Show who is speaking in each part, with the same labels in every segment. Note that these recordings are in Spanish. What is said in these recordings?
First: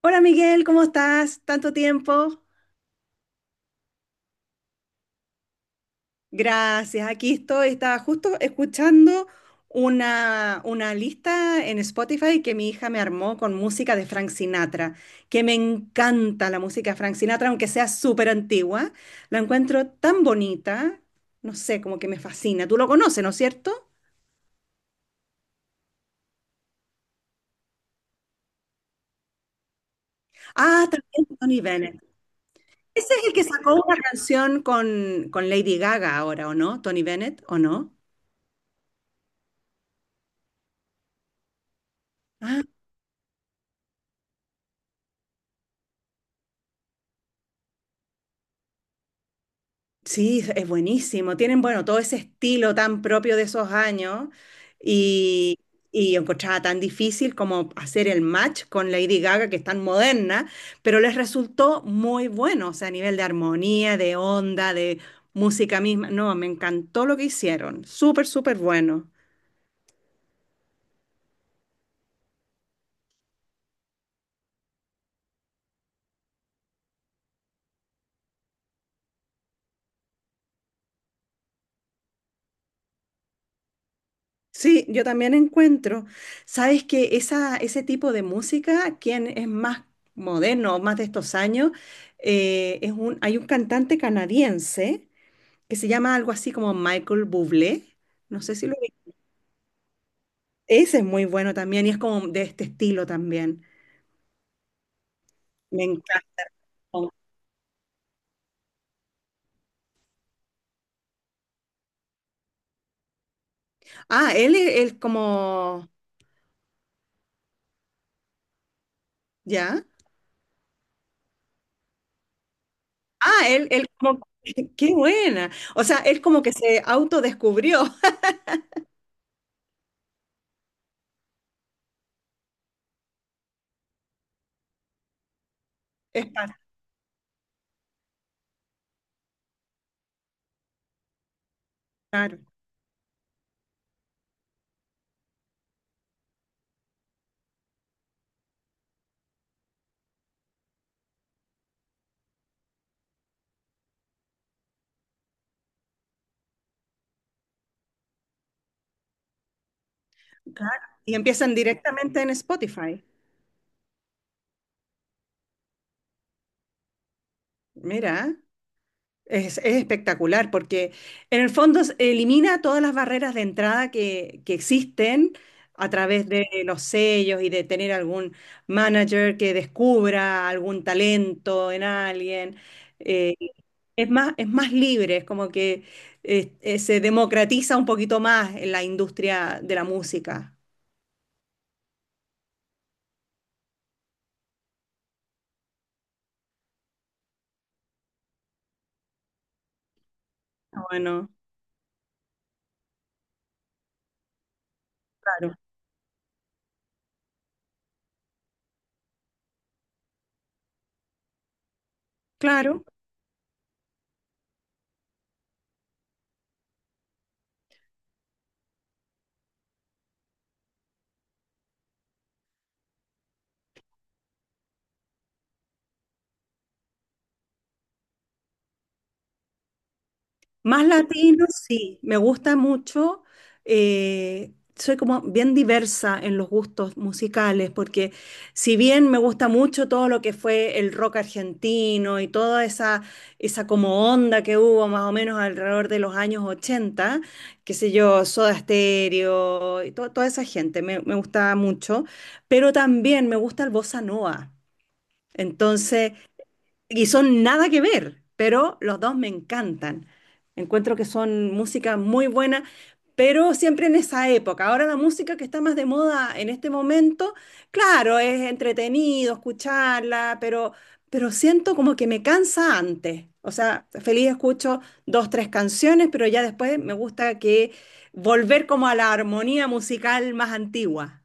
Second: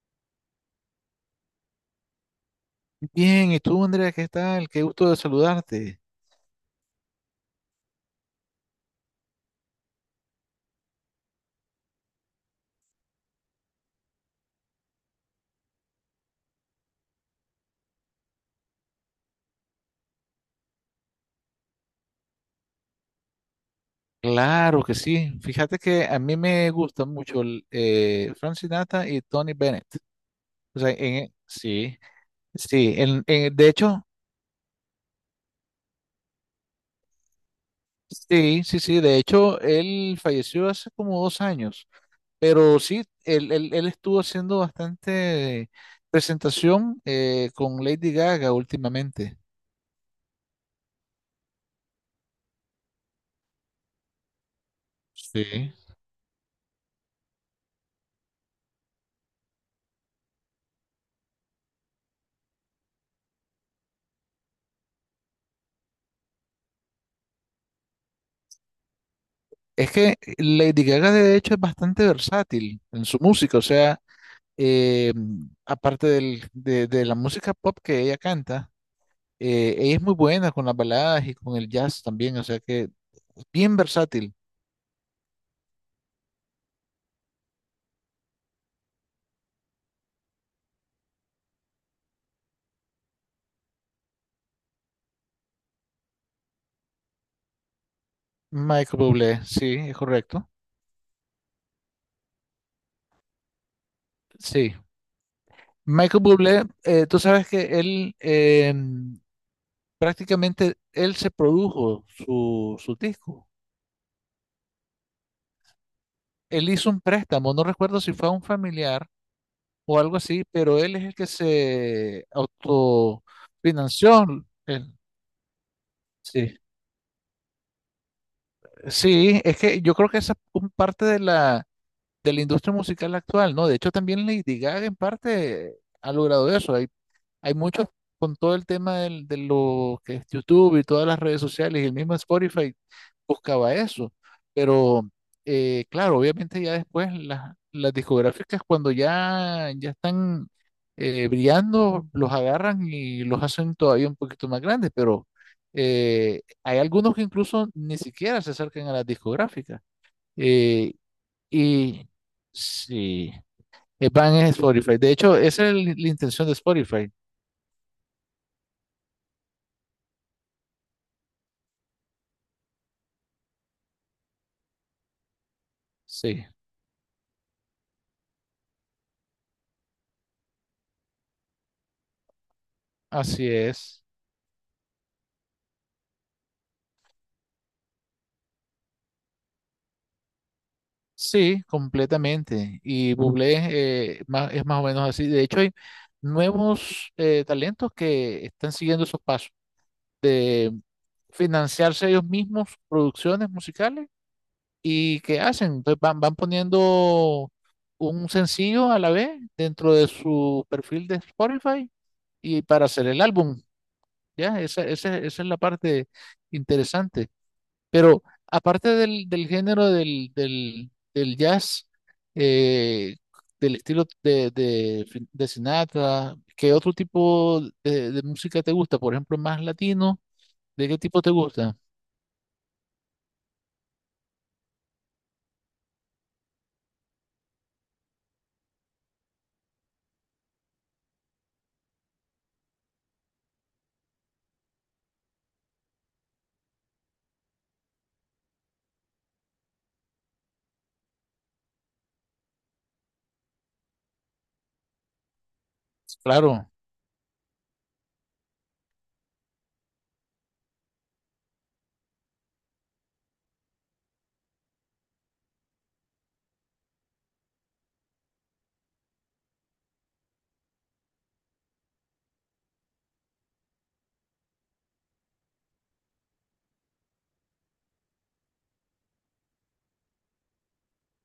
Speaker 1: Hola Miguel, ¿cómo estás? Tanto tiempo.
Speaker 2: Bien, ¿y tú, Andrea, qué tal? Qué gusto de saludarte.
Speaker 1: Gracias, aquí estoy. Estaba justo escuchando una lista en Spotify que mi hija me armó con música de Frank Sinatra, que me encanta la música de Frank Sinatra, aunque sea súper antigua. La encuentro tan bonita, no sé, como que me fascina. Tú lo conoces, ¿no es cierto?
Speaker 2: Claro que sí. Fíjate que a mí me gusta mucho Frank Sinatra y Tony Bennett. O
Speaker 1: Ah,
Speaker 2: sea,
Speaker 1: también Tony Bennett. Ese es el que
Speaker 2: de
Speaker 1: sacó una
Speaker 2: hecho,
Speaker 1: canción con Lady Gaga ahora, ¿o no? Tony Bennett, ¿o no?
Speaker 2: sí. De hecho, él falleció hace como dos años. Pero sí, él estuvo haciendo bastante presentación con Lady Gaga últimamente.
Speaker 1: Sí, es buenísimo. Tienen, bueno, todo ese estilo tan propio de esos años y,
Speaker 2: Sí.
Speaker 1: y yo encontraba tan difícil como hacer el match con Lady Gaga, que es tan moderna, pero les resultó muy bueno, o sea, a nivel de armonía, de onda, de música misma. No, me encantó lo que hicieron. Súper, súper bueno.
Speaker 2: Es que Lady Gaga, de hecho, es bastante versátil en su música. O sea. eh, aparte de la música pop que ella canta, ella es muy buena con las baladas y con el jazz también, o sea que bien versátil.
Speaker 1: Sí, yo también encuentro, sabes que esa, ese tipo de música, quien es más moderno, más de estos años, hay un cantante canadiense que se llama algo así como Michael Bublé. No sé si lo vi.
Speaker 2: Michael Bublé, sí, es correcto.
Speaker 1: Ese es muy bueno también y es como de este estilo también.
Speaker 2: Sí,
Speaker 1: Me
Speaker 2: Michael
Speaker 1: encanta.
Speaker 2: Bublé, tú sabes que él prácticamente él se produjo su disco.
Speaker 1: Ah, él es él como,
Speaker 2: Él hizo un préstamo, no recuerdo si fue a un familiar
Speaker 1: ¿ya?
Speaker 2: o algo así, pero él es el que se
Speaker 1: Ah, él como,
Speaker 2: autofinanció. él,
Speaker 1: qué buena. O sea, él como que
Speaker 2: sí.
Speaker 1: se autodescubrió.
Speaker 2: Sí, es que yo creo que esa es un parte de la industria musical actual, ¿no? De hecho, también Lady Gaga en parte ha
Speaker 1: Es pa-
Speaker 2: logrado eso. Hay muchos con todo el tema de lo que es YouTube y todas las redes sociales y el mismo
Speaker 1: claro,
Speaker 2: Spotify buscaba eso. Pero, claro, obviamente ya después las discográficas cuando ya están brillando, los agarran y los hacen todavía un poquito más grandes, pero hay algunos que incluso ni siquiera se acercan a las discográficas.
Speaker 1: claro.
Speaker 2: Eh,
Speaker 1: Y empiezan
Speaker 2: y
Speaker 1: directamente en Spotify.
Speaker 2: sí, van en Spotify. De hecho, esa es la intención de Spotify.
Speaker 1: Mira. Es espectacular porque en el fondo elimina todas las barreras de entrada que existen a través de
Speaker 2: Sí,
Speaker 1: los sellos y de tener algún manager que descubra algún talento en alguien. Eh,
Speaker 2: así es.
Speaker 1: es más libre, es como que se democratiza un poquito más en la industria de la música.
Speaker 2: Sí, completamente. Y Bublé es más o menos así. De hecho, hay nuevos talentos que están siguiendo esos pasos de
Speaker 1: Bueno,
Speaker 2: financiarse ellos mismos producciones musicales y que
Speaker 1: claro,
Speaker 2: hacen. Entonces van poniendo un sencillo a la vez dentro de su perfil de Spotify y
Speaker 1: claro.
Speaker 2: para hacer el álbum. Esa es la parte interesante. Pero aparte del jazz, eh, del estilo de Sinatra, ¿qué otro tipo de música te gusta? Por ejemplo, más latino,
Speaker 1: Más
Speaker 2: ¿de qué tipo te
Speaker 1: latino,
Speaker 2: gusta?
Speaker 1: sí, me gusta mucho. Soy como bien diversa en los gustos musicales, porque si bien me gusta mucho todo lo que fue el rock argentino y toda esa como onda que hubo más o menos alrededor de los años 80, qué sé yo, Soda Stereo y toda esa gente, me gustaba mucho, pero también me gusta el bossa nova. Entonces,
Speaker 2: Claro.
Speaker 1: y son nada que ver, pero los dos me encantan. Encuentro que son música muy buena, pero siempre en esa época. Ahora la música que está más de moda en este momento, claro, es entretenido escucharla, pero siento como que me cansa antes. O sea, feliz escucho dos, tres canciones, pero ya después me gusta que volver como a la armonía musical más antigua.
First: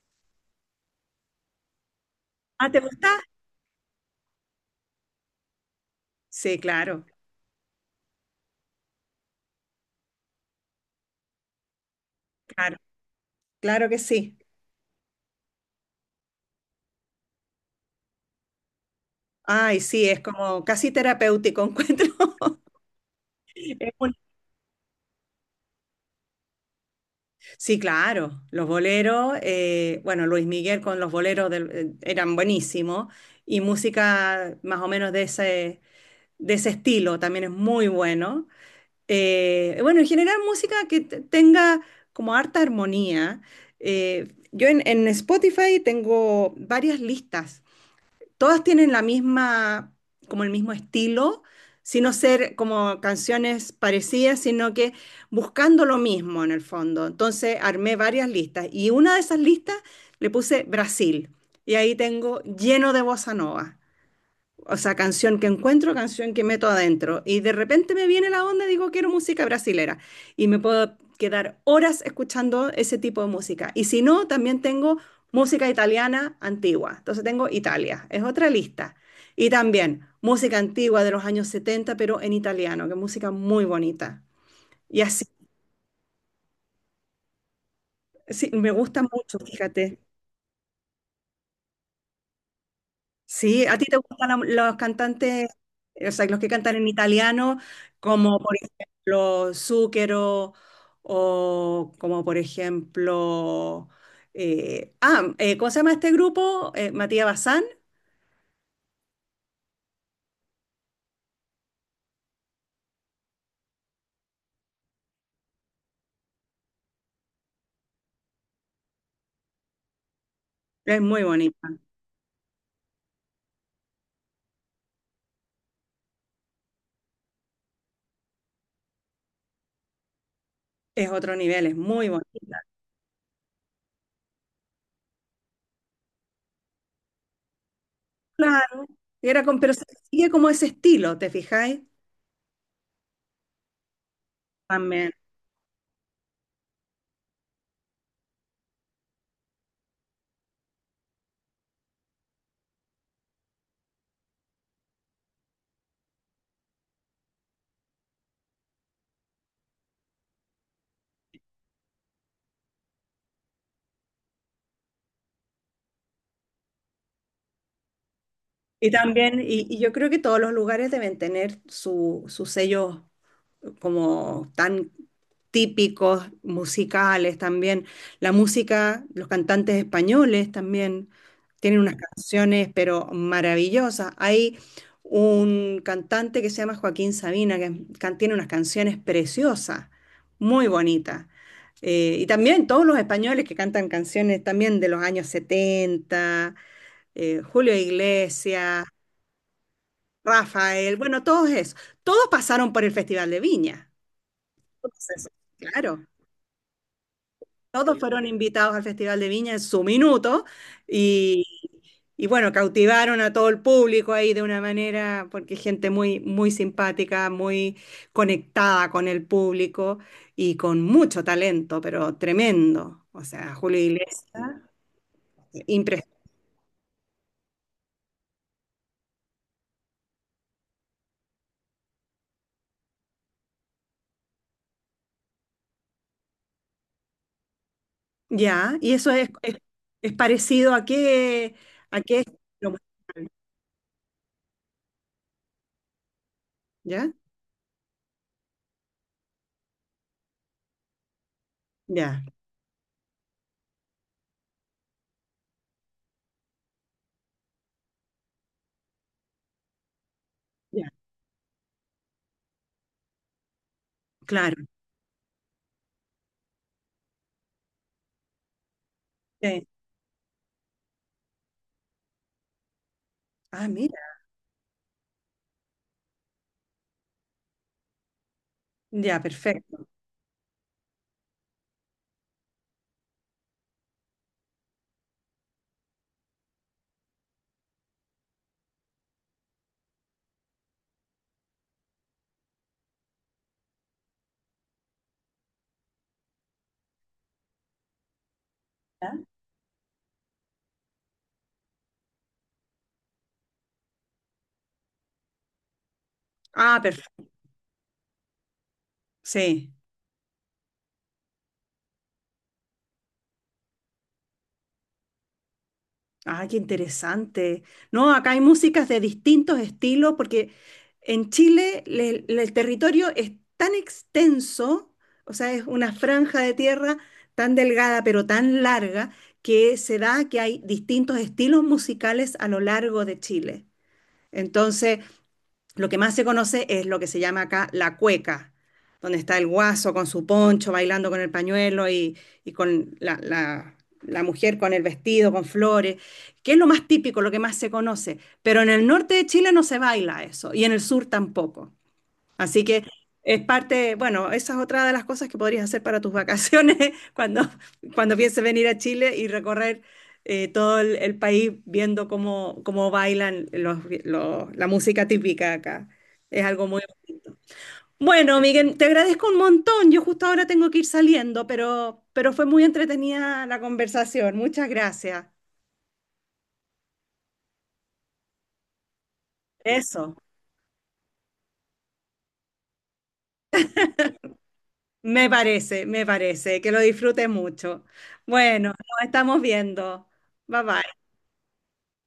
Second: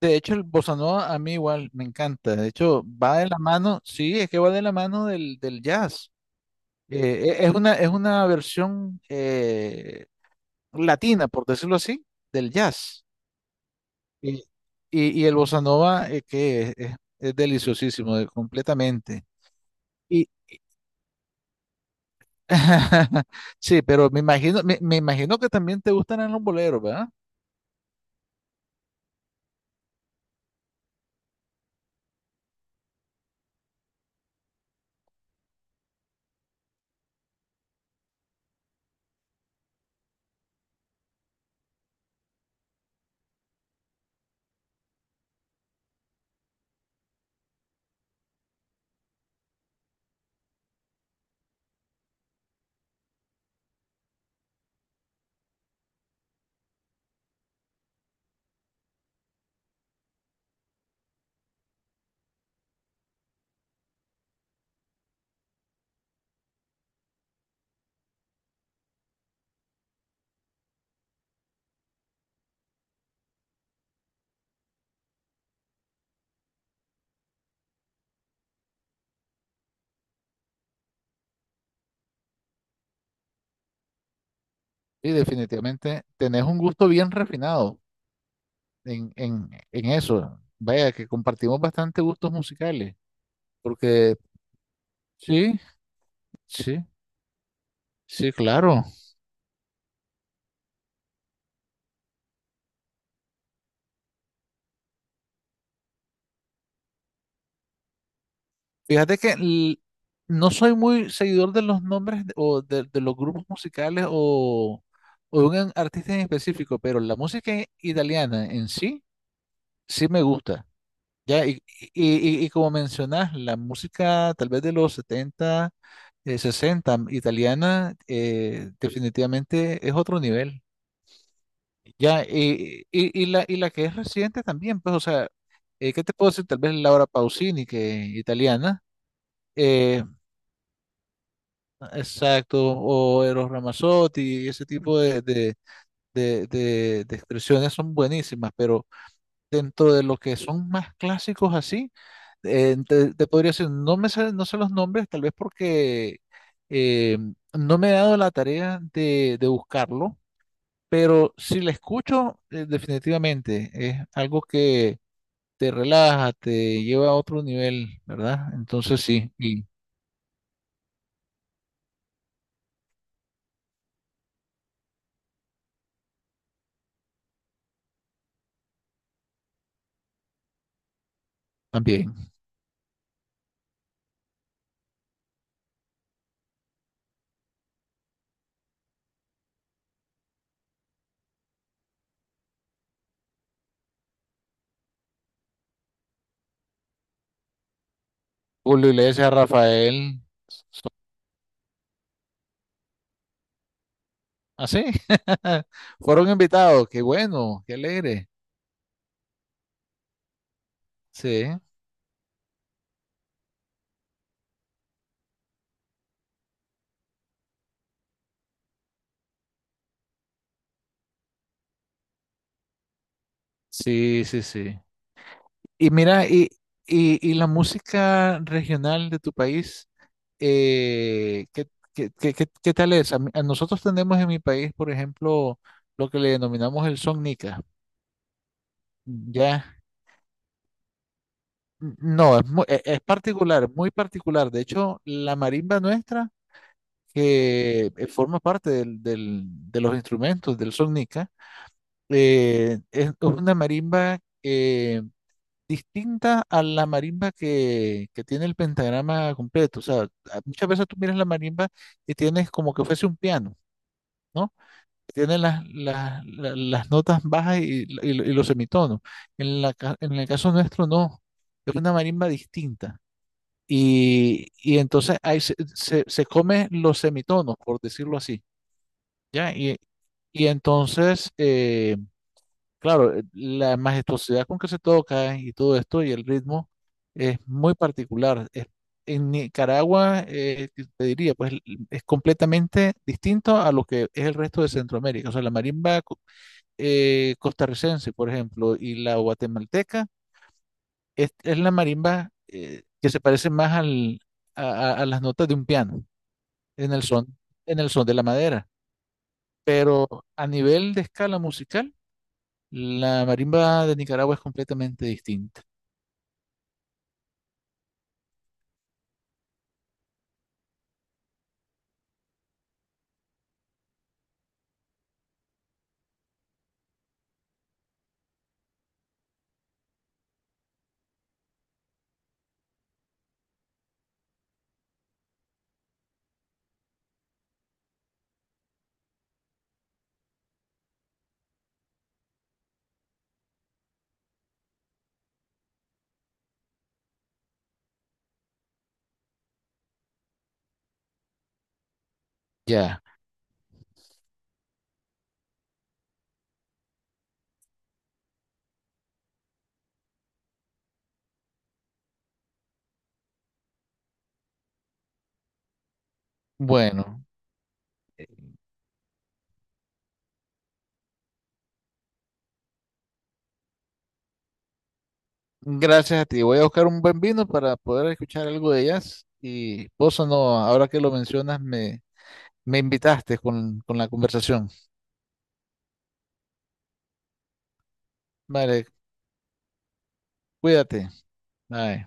Speaker 2: De hecho, el bossa nova a mí igual me encanta. De
Speaker 1: ¿Ah, te
Speaker 2: hecho,
Speaker 1: gusta?
Speaker 2: va de la mano, sí, es que va de la mano del jazz.
Speaker 1: Sí, claro,
Speaker 2: Es una versión latina, por decirlo así, del
Speaker 1: claro,
Speaker 2: jazz.
Speaker 1: claro que
Speaker 2: Y,
Speaker 1: sí.
Speaker 2: y el bossa nova, es deliciosísimo, completamente.
Speaker 1: Ay, sí, es
Speaker 2: Y,
Speaker 1: como casi terapéutico encuentro.
Speaker 2: sí,
Speaker 1: Es
Speaker 2: pero
Speaker 1: un-
Speaker 2: me imagino, me imagino que también te gustan los boleros, ¿verdad?
Speaker 1: Sí, claro, los boleros, bueno, Luis Miguel con los boleros eran buenísimos y música más o menos de ese, estilo también es muy bueno. Bueno, en general música que tenga como harta armonía. Yo en Spotify tengo varias listas todas tienen la misma, como el mismo estilo, sino ser como canciones parecidas, sino que buscando lo mismo en el fondo. Entonces armé varias listas y una de esas listas le puse Brasil y ahí tengo lleno de bossa nova. O sea, canción que encuentro, canción que meto adentro. Y de repente me viene la onda y digo, quiero música brasilera. Y me puedo quedar horas escuchando ese tipo de música. Y si no, también tengo música italiana antigua. Entonces tengo Italia, es otra lista. Y también música antigua de los años 70 pero en italiano, que es música muy bonita. Y
Speaker 2: Y
Speaker 1: así,
Speaker 2: definitivamente tenés un gusto bien refinado
Speaker 1: sí, me gusta mucho,
Speaker 2: en
Speaker 1: fíjate.
Speaker 2: eso. Vaya, que compartimos bastante gustos musicales.
Speaker 1: Sí, ¿a ti te
Speaker 2: Porque
Speaker 1: gustan los cantantes,
Speaker 2: sí,
Speaker 1: o sea, los que cantan
Speaker 2: sí,
Speaker 1: en italiano,
Speaker 2: sí,
Speaker 1: como por
Speaker 2: claro.
Speaker 1: ejemplo Zucchero o como por ejemplo, ¿cómo se llama este grupo? Matías Bazán.
Speaker 2: Fíjate que no soy muy seguidor de los nombres de los grupos musicales o de un artista en específico, pero la música italiana en sí, sí me gusta.
Speaker 1: Es muy
Speaker 2: Ya,
Speaker 1: bonita,
Speaker 2: y como mencionas, la música tal vez de los 70, 60 italiana, definitivamente es otro nivel.
Speaker 1: es otro nivel, es muy
Speaker 2: Ya,
Speaker 1: bonita.
Speaker 2: y la que es reciente también, pues, o sea, ¿qué te puedo decir? Tal vez Laura Pausini, que italiana.
Speaker 1: Claro, era con, pero se
Speaker 2: eh,
Speaker 1: sigue como ese estilo, ¿te fijáis?
Speaker 2: Exacto, o Eros Ramazzotti, ese tipo
Speaker 1: También.
Speaker 2: de expresiones son buenísimas, pero dentro de lo que son más clásicos así, te podría decir, no me sé, no sé los nombres, tal vez porque eh, no me he dado la tarea de buscarlo, pero si la escucho, definitivamente es algo que te relaja, te lleva a otro nivel, ¿verdad?
Speaker 1: Y
Speaker 2: Entonces sí,
Speaker 1: también,
Speaker 2: y
Speaker 1: y yo creo que todos los lugares deben tener sus sellos como tan típicos musicales también. La música, los cantantes españoles también tienen unas
Speaker 2: también.
Speaker 1: canciones, pero maravillosas. Hay un cantante que se llama Joaquín Sabina, que tiene unas canciones preciosas, muy bonitas. Y también todos los españoles que cantan canciones también de los años 70 Julio Iglesias,
Speaker 2: Julio Iglesias, Rafael.
Speaker 1: Rafael, bueno, todos esos. Todos pasaron por el Festival de Viña.
Speaker 2: ¿Ah, sí?
Speaker 1: Entonces, claro,
Speaker 2: Fueron invitados, qué bueno, qué
Speaker 1: todos fueron
Speaker 2: alegre.
Speaker 1: invitados al Festival de Viña en su minuto y,
Speaker 2: Sí,
Speaker 1: y bueno, cautivaron a todo el público ahí de una manera, porque gente muy, muy simpática, muy conectada con el público y con mucho talento, pero tremendo. O sea, Julio Iglesias,
Speaker 2: sí, sí, sí. Y
Speaker 1: impres-
Speaker 2: mira, y la música regional de tu país, eh, ¿qué, ¿qué tal es? A, mí- a nosotros tenemos en mi país, por ejemplo, lo que le denominamos el son nica.
Speaker 1: ya, y eso es, es,
Speaker 2: Ya,
Speaker 1: es parecido a qué
Speaker 2: No,
Speaker 1: estilo
Speaker 2: es
Speaker 1: musical,
Speaker 2: particular, muy particular. De hecho, la marimba nuestra,
Speaker 1: ¿ya?
Speaker 2: que forma parte de los instrumentos del son
Speaker 1: Ya,
Speaker 2: es una marimba distinta a la marimba que tiene el pentagrama completo. O sea, muchas
Speaker 1: ya,
Speaker 2: veces tú miras la marimba y tienes como que fuese un piano, ¿no?
Speaker 1: claro.
Speaker 2: Tiene las notas bajas y, y los semitonos. En
Speaker 1: Sí.
Speaker 2: en el caso nuestro, no. Es una marimba distinta.
Speaker 1: Ah, mira,
Speaker 2: Y, entonces ahí se come los semitonos, por decirlo así.
Speaker 1: ya,
Speaker 2: ¿Ya?
Speaker 1: perfecto.
Speaker 2: Y entonces, claro, la majestuosidad con que se toca y todo esto y el ritmo es muy particular. En Nicaragua, te diría, es completamente distinto a lo que es el resto de Centroamérica. O sea, la marimba costarricense, por ejemplo, y
Speaker 1: ¿Ya?
Speaker 2: la guatemalteca es la marimba que se parece más a las notas de un piano,
Speaker 1: Ah,
Speaker 2: en el
Speaker 1: perfecto.
Speaker 2: son, en el son de la madera.
Speaker 1: Sí.
Speaker 2: Pero a nivel de escala musical, la marimba de Nicaragua es completamente distinta.
Speaker 1: Ah, qué interesante. No, acá hay músicas de distintos estilos porque en Chile el territorio es tan extenso, o sea, es una franja de tierra tan delgada pero tan larga que se da que hay distintos estilos musicales a lo largo de Chile. Entonces, lo que más se conoce es lo que se llama acá la cueca, donde está el guaso con su poncho bailando con el pañuelo y con la mujer con el vestido, con flores, que es lo más típico, lo que más se conoce. Pero en el norte de Chile no se baila eso y en el sur tampoco. Así que
Speaker 2: Ya,
Speaker 1: es parte, bueno, esa es otra de las cosas que podrías hacer para tus vacaciones cuando, cuando pienses venir a Chile y recorrer todo el país viendo cómo bailan la música típica acá. Es algo muy
Speaker 2: bueno,
Speaker 1: bonito. Bueno, Miguel, te agradezco un montón. Yo justo ahora tengo que ir saliendo, pero fue muy entretenida la conversación. Muchas gracias.
Speaker 2: gracias a ti. Voy a buscar un buen vino para poder escuchar algo de jazz. Y
Speaker 1: Eso,
Speaker 2: Bossa no, ahora que lo mencionas, me invitaste con la conversación.
Speaker 1: me parece, me parece. Que lo disfrutes mucho. Bueno,
Speaker 2: Vale,
Speaker 1: nos estamos viendo. Bye bye.
Speaker 2: cuídate. Bye.